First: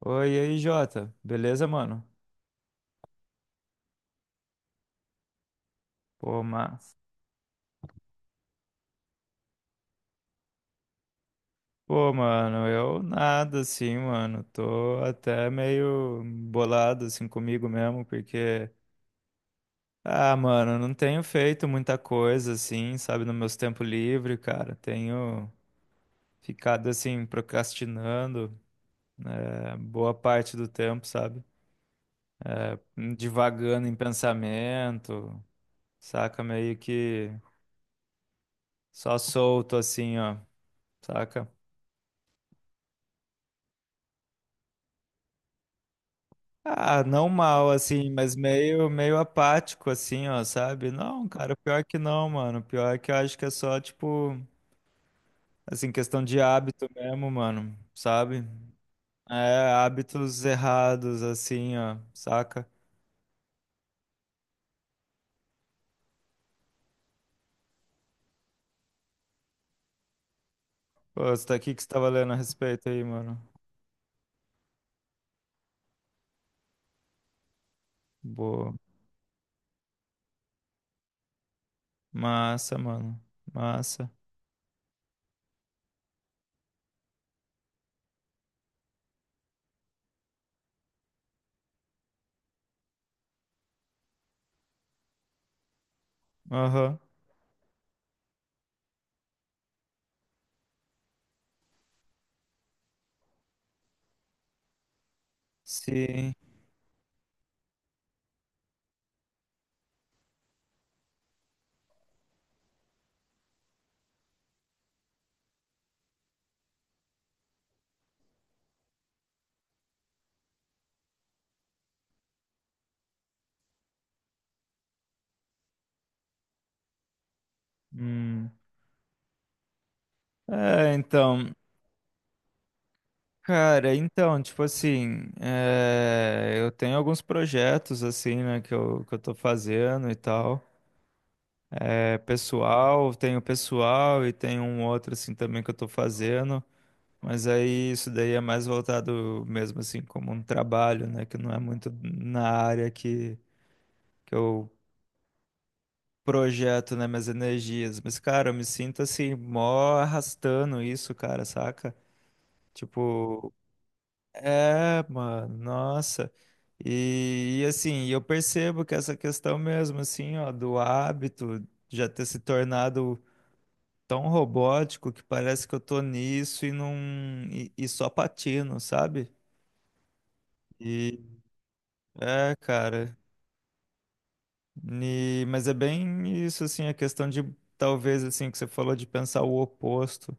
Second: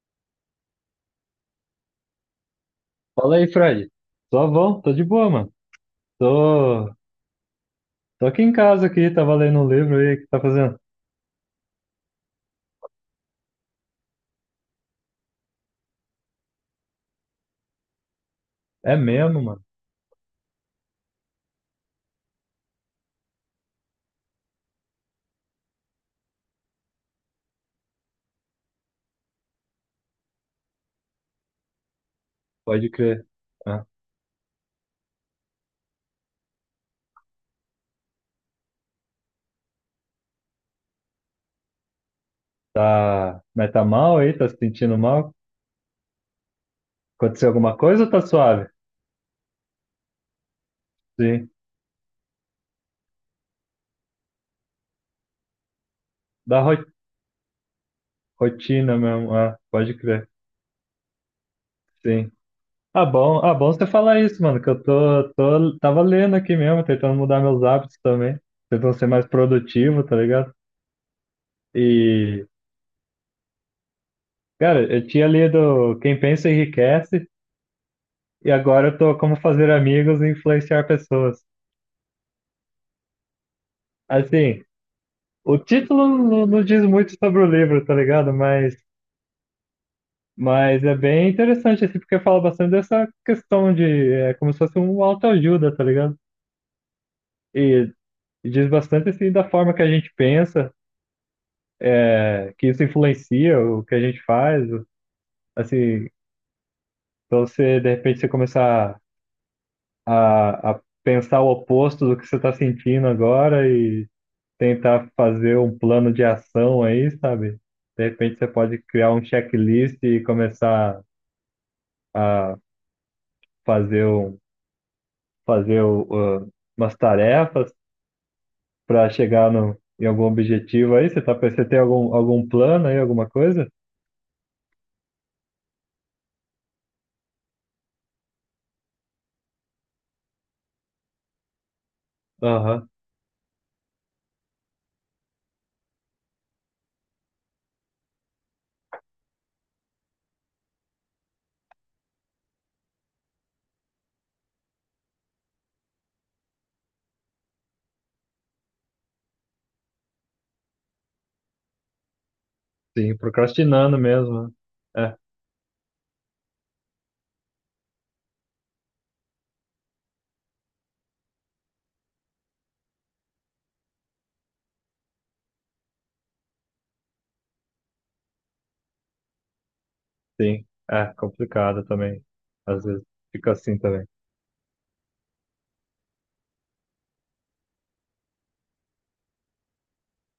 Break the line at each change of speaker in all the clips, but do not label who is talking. Oi, e aí, Jota. Beleza, mano?
Fala aí, Fred. Tô bom, tô de boa, mano.
Pô,
Tô,
mas...
tô aqui em casa aqui, tava lendo um livro aí, o que tá fazendo?
Pô, mano, eu nada assim, mano. Tô até meio bolado assim comigo mesmo, porque
É mesmo, mano.
ah, mano, eu não tenho feito muita coisa assim, sabe, no meus tempos livres, cara. Tenho ficado assim procrastinando boa parte do tempo, sabe?
Pode crer.
Divagando
Ah,
em pensamento, saca? Meio que só solto assim, ó, saca?
tá, mas tá mal aí? Tá se sentindo mal?
Ah, não
Aconteceu
mal,
alguma coisa
assim,
ou tá
mas
suave?
meio, meio apático, assim, ó, sabe? Não,
Sim.
cara, pior que não, mano. Pior que eu acho que é só, tipo, assim, questão de
Da ro-
hábito mesmo, mano, sabe?
Rotina mesmo. Ah,
É,
pode crer.
hábitos errados, assim, ó,
Sim.
saca?
Ah, bom você falar isso, mano, que eu tava lendo aqui mesmo, tentando mudar meus hábitos também, tentando ser mais produtivo, tá ligado?
Pô, você tá aqui que você tava lendo a
E,
respeito aí, mano.
cara, eu tinha lido Quem Pensa Enriquece, e
Boa.
agora eu tô como fazer amigos e influenciar pessoas.
Massa, mano. Massa.
Assim, o título não diz muito sobre o livro, tá ligado? Mas é bem interessante, assim, porque fala bastante dessa questão de, é como se fosse um autoajuda, tá ligado?
Aham.
E, e diz bastante, assim, da forma que a gente pensa, é, que isso influencia o que a gente faz, assim,
Sim.
então você, de repente, você começar a pensar o oposto do que você está sentindo agora e tentar fazer um plano de ação aí, sabe? De repente você pode criar um checklist e começar a fazer, fazer umas tarefas
Hum.
para chegar no, em algum
É,
objetivo aí. Você
então.
você tem algum, algum plano aí, alguma coisa?
Cara, então, tipo assim, eu tenho alguns projetos, assim, né, que eu tô fazendo e tal. É
Aham,
pessoal, tenho pessoal e tenho um outro, assim, também que eu tô fazendo. Mas aí isso daí é mais voltado mesmo, assim, como um trabalho, né, que não é muito na área que eu projeto, né, minhas energias. Mas, cara, eu me sinto, assim, mó arrastando isso, cara, saca?
sim,
Tipo,
procrastinando mesmo. Né?
é,
É,
mano, nossa. E, assim, eu percebo que essa questão mesmo, assim, ó, do hábito já ter se tornado tão robótico que parece que eu tô nisso e não e só patino, sabe?
sim, é
E
complicado também.
é,
Às vezes
cara.
fica assim também.
E, mas é bem isso, assim, a questão de talvez assim que você falou de pensar o oposto,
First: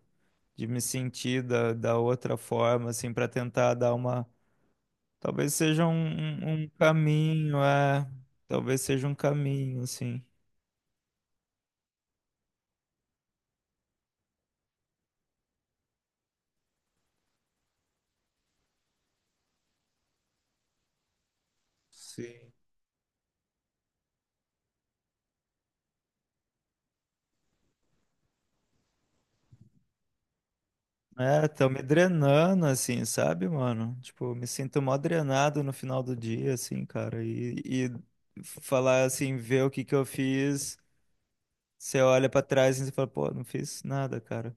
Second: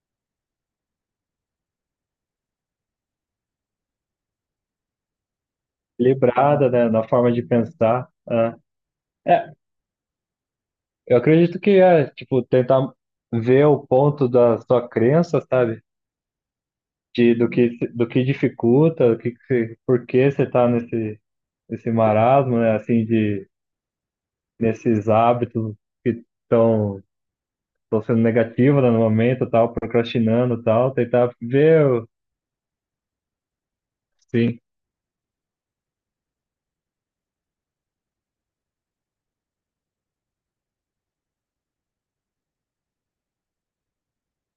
de me sentir da outra forma, assim, para tentar dar uma. Talvez seja um, um
Equilibrada, né, na forma de
caminho, é.
pensar. É.
Talvez seja um
É,
caminho, assim.
eu acredito que é, tipo, tentar ver o ponto da sua crença, sabe? De, do que, do que dificulta, do que você- por que você tá nesse, nesse
Sim.
marasmo, né? Assim, de, nesses hábitos que estão sendo negativos, né, no momento, tal, procrastinando, tal. Tentar
É, tão me
ver, o-
drenando, assim, sabe, mano? Tipo, eu me
sim.
sinto mó drenado no final do dia, assim, cara. E falar assim, ver o que que eu fiz, você olha pra trás e você fala, pô, não fiz nada, cara.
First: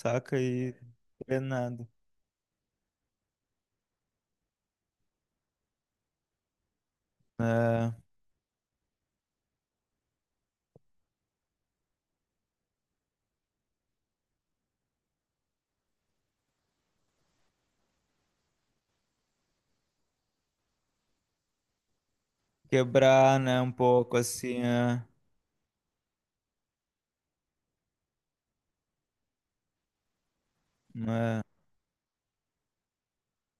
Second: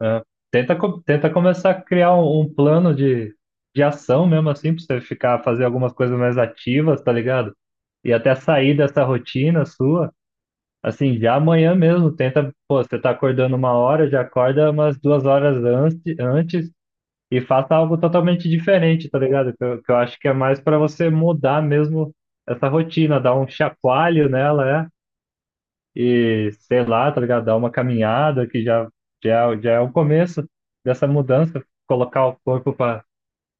Né?
e
Tenta começar a
drenado.
criar um plano de ação mesmo, assim, pra você ficar, fazer algumas coisas mais ativas, tá ligado?
É,
E até sair dessa rotina sua. Assim, já amanhã mesmo, tenta, pô, você tá acordando uma hora, já acorda umas duas horas antes e faça algo totalmente diferente, tá ligado? Que eu acho que é mais pra você mudar mesmo essa rotina, dar
quebrar,
um
né, um pouco,
chacoalho
assim,
nela, é,
é,
e sei lá, tá ligado? Dar uma caminhada que já é o começo dessa
né,
mudança, colocar o corpo pra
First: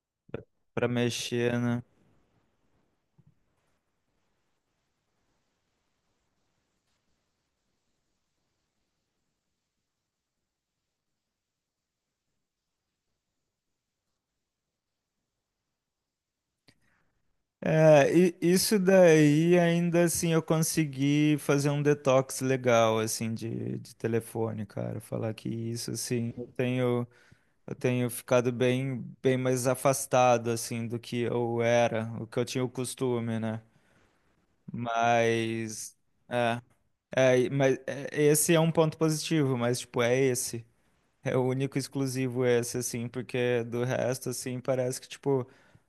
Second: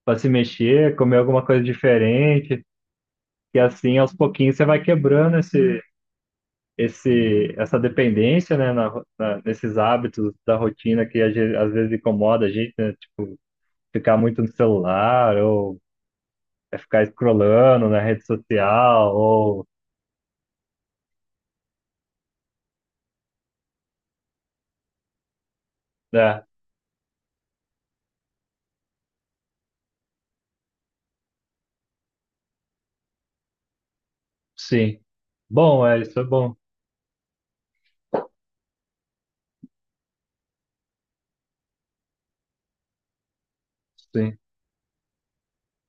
pra se
pra
mexer, comer alguma
mexer,
coisa
né?
diferente, e assim aos pouquinhos você vai quebrando essa dependência, né, nesses hábitos da rotina que a gen- às vezes incomoda a gente, né, tipo, ficar muito no celular, ou é ficar scrollando na
É,
rede
e isso
social,
daí
ou,
ainda assim eu consegui fazer um detox legal assim de telefone, cara. Falar que isso assim,
né,
eu tenho ficado bem mais afastado assim do que eu era, o que eu tinha o costume, né?
sim. Bom,
Mas
é, isso é bom,
é, mas esse é um ponto positivo, mas tipo, é esse. É o único exclusivo esse, assim, porque do resto,
sim.
assim, parece que, tipo,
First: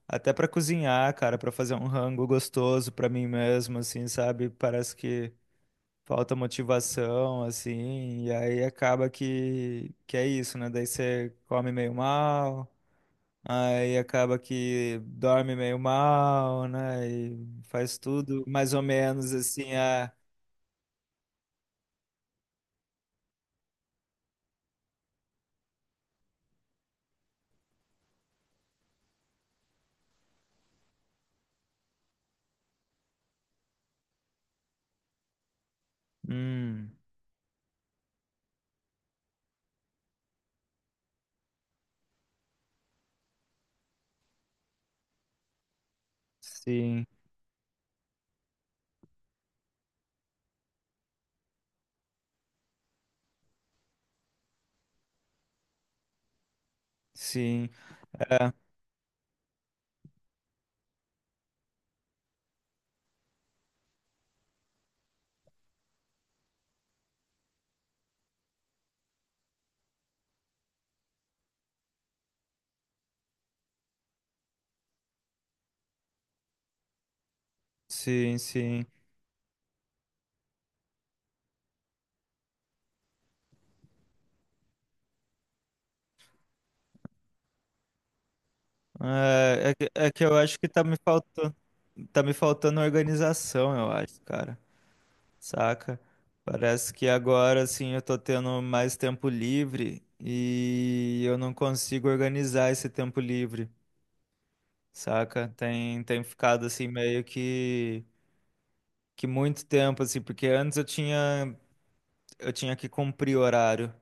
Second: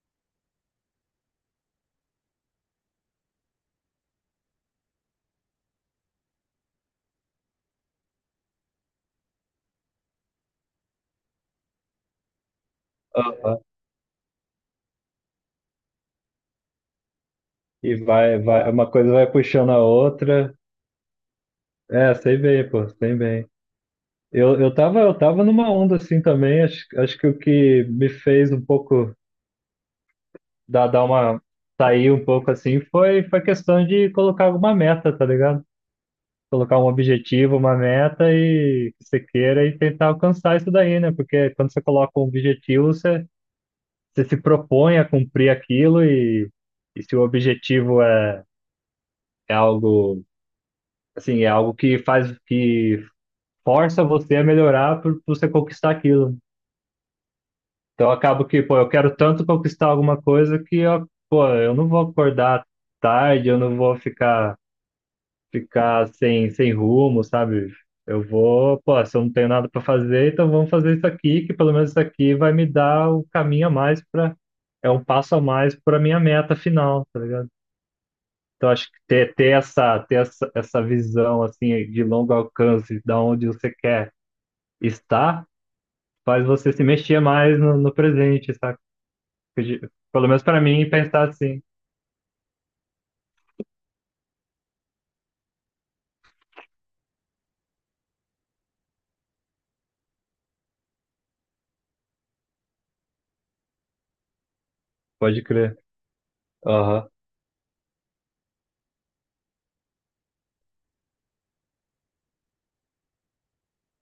até pra cozinhar, cara, pra fazer um rango gostoso pra mim mesmo, assim, sabe? Parece que falta motivação, assim, e aí acaba que é isso, né? Daí você come meio mal,
Aham.
aí acaba que dorme meio mal, né? E faz tudo mais ou
Uma coisa
menos
vai puxando
assim,
a
ah,
outra, é, sei bem, pô, sei bem. Eu tava numa onda assim também, acho, acho que o que me fez um pouco dar, dar uma sair um pouco assim foi questão de colocar alguma meta, tá ligado? Colocar um
hum,
objetivo, uma meta e que você queira e tentar alcançar isso daí, né? Porque quando você coloca um objetivo, você se propõe a cumprir aquilo e
sim,
se o objetivo é, é algo assim, é algo que faz que força você a melhorar por você conquistar aquilo.
sim,
Então eu acabo
é,
que, pô, eu quero tanto conquistar alguma coisa que eu, pô, eu não vou acordar tarde, eu não vou ficar sem rumo, sabe? Eu vou, pô, se eu não tenho nada para fazer, então vamos fazer isso aqui, que pelo menos isso aqui vai me dar o caminho a mais para, é um passo a mais para minha meta final, tá ligado?
sim,
Então
sim.
acho que essa visão assim de longo alcance, da onde você quer estar, faz você se mexer mais no presente, sabe?
É que é que
Pelo
eu
menos
acho
para
que tá
mim
me
pensar
faltando,
assim,
tá me faltando organização, eu acho, cara. Saca? Parece que agora assim eu tô tendo mais tempo livre e eu não consigo organizar esse tempo livre,
pode
saca?
crer.
Tem ficado assim
Aham,
meio que muito tempo assim, porque antes eu tinha que cumprir horário,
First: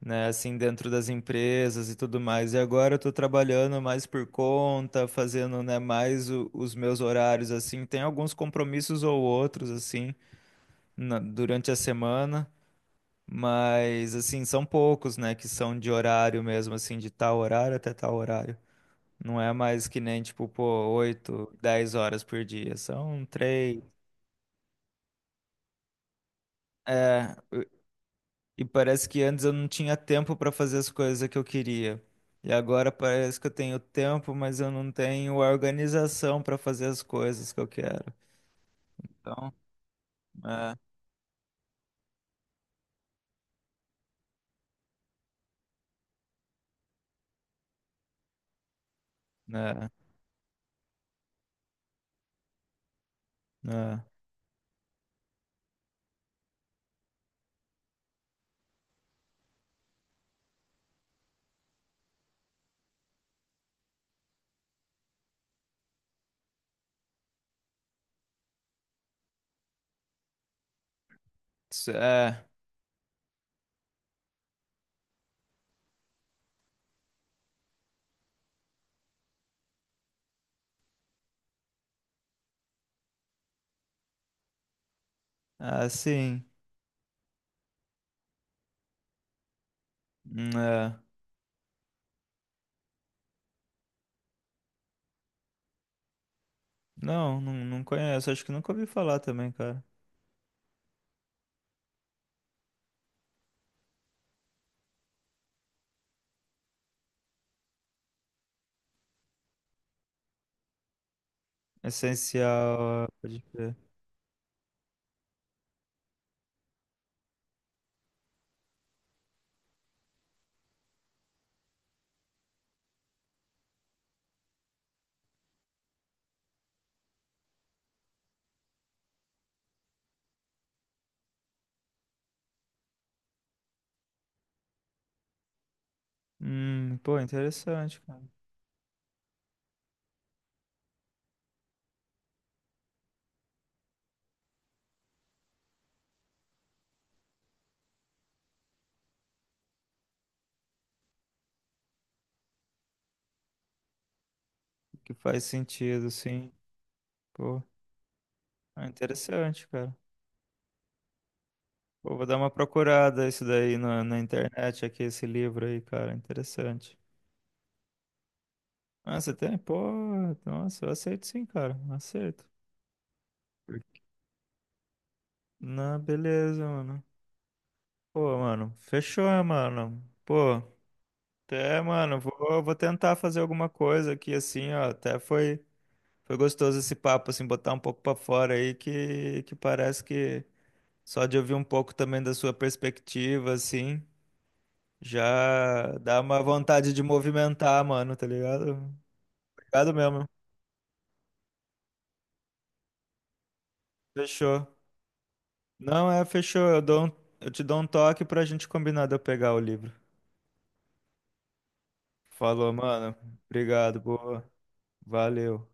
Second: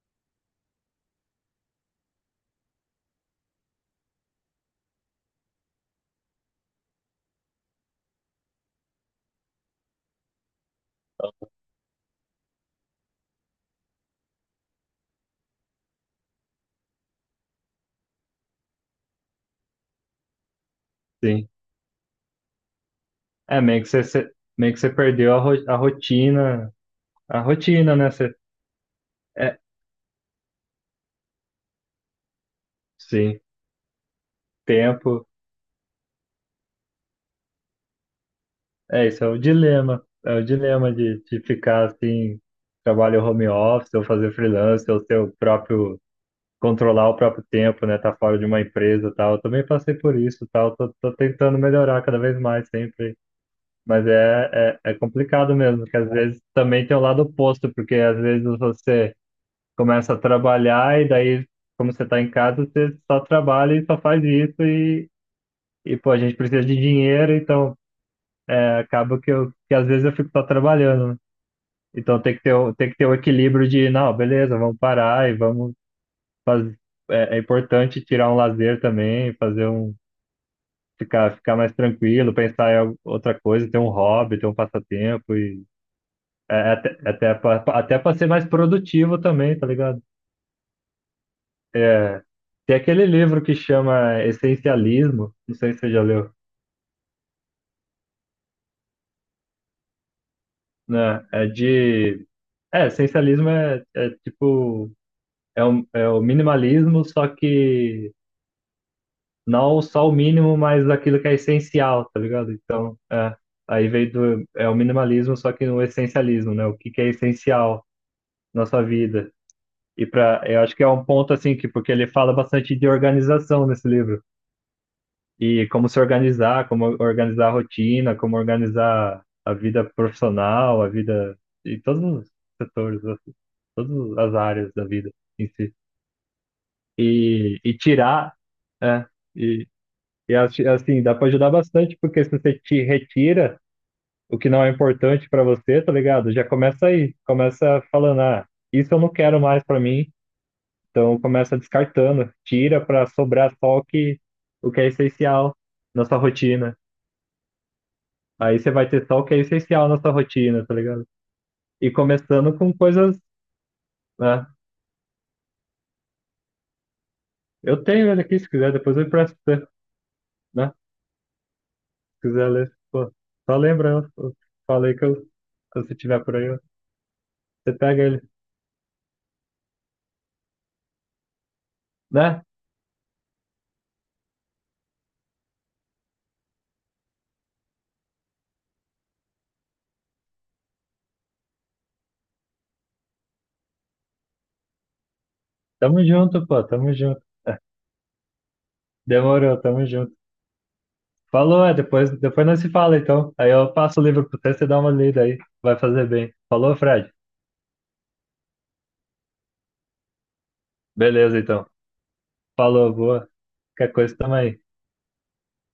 né, assim, dentro das empresas e tudo mais. E agora eu tô trabalhando mais por conta, fazendo, né, mais os meus horários, assim. Tem alguns compromissos ou outros, assim, durante a semana, mas, assim, são poucos, né, que são de horário mesmo, assim, de tal horário até tal horário. Não é mais que nem, tipo, pô,
sim.
8, 10 horas por dia. São
É meio
três.
que você, você- meio que você perdeu a rotina.
É.
A rotina, né? Você,
E parece que antes eu
é,
não tinha tempo para fazer as coisas que eu queria. E agora parece
sim,
que eu tenho tempo, mas eu não
tempo.
tenho a organização para fazer as coisas que eu quero.
É, isso é o
Então,
dilema. É o
é,
dilema de ficar assim, trabalho home office, ou fazer freelance, ou seu próprio, controlar o próprio tempo, né? Tá fora de uma empresa e tal. Eu também
é,
passei por isso, e tal. Tô tentando melhorar cada vez mais sempre.
é,
Mas é complicado mesmo, que às vezes também tem o lado oposto, porque às vezes você começa a trabalhar e daí, como você tá em casa, você só trabalha e só faz isso. E, pô, a gente precisa de dinheiro, então é, acaba que eu que às vezes eu fico só trabalhando, né?
isso
Então tem que
é,
ter, tem que ter o equilíbrio de, não, beleza, vamos parar e vamos fazer. É importante tirar um lazer também, fazer um. Ficar mais tranquilo, pensar em al- outra coisa, ter um hobby, ter um passatempo e
é assim,
pra- até para ser mais produtivo também, tá ligado?
é.
Tem aquele livro que chama Essencialismo, não sei se você já leu,
Não, não, não conheço, acho que nunca ouvi falar também, cara.
né? É de. É, essencialismo é tipo. É é o minimalismo, só que não só o mínimo, mas aquilo que é essencial, tá ligado? Então,
Essencial, é,
é,
pode crer.
aí veio do, é o minimalismo, só que no essencialismo, né? O que que é essencial na sua vida. E para, eu acho que é um ponto assim que porque ele fala bastante de organização nesse livro. E como se organizar, como organizar a rotina, como organizar a vida profissional, a vida em todos os setores, assim, todas as áreas da vida em si.
Pô,
e, e
interessante, cara.
tirar, é, e assi- assim, dá para ajudar bastante, porque se você te retira o que não é importante para você, tá ligado? Já começa aí, começa falando, ah, isso eu não quero mais para mim, então começa descartando, tira para sobrar só o que é
Que faz
essencial na
sentido,
sua
sim.
rotina.
Pô,
Aí você
é
vai ter só o que é
interessante,
essencial
cara.
na sua rotina, tá ligado? E
Pô, vou dar uma
começando com coisas,
procurada isso daí na
né?
internet, aqui, esse livro aí, cara. Interessante.
Eu tenho ele aqui, se quiser, depois eu
Ah, você
empresto pra
tem?
você,
Pô,
né?
nossa, eu aceito sim, cara. Aceito.
Quiser ler, pô, só lembra, eu falei que eu, se você
Não,
tiver por aí,
beleza, mano.
você pega ele,
Pô, mano, fechou, né, mano. Pô, até, mano,
né?
vou tentar fazer alguma coisa aqui, assim, ó. Até foi gostoso esse papo, assim, botar um pouco pra fora aí, que parece que só de ouvir um pouco também da sua perspectiva, assim, já
Tamo
dá uma
junto, pô,
vontade
tamo
de
junto.
movimentar, mano, tá ligado?
Demorou, tamo
Obrigado
junto.
mesmo.
Falou, é, depois nós se fala, então. Aí eu passo o livro pro você,
Fechou.
você dá uma lida aí, vai fazer
Não, é,
bem.
fechou.
Falou,
Eu dou um-
Fred?
eu te dou um toque pra gente combinar de eu pegar o livro.
Beleza, então.
Falou,
Falou,
mano.
boa. Qualquer
Obrigado,
coisa, tamo
boa.
aí.
Valeu.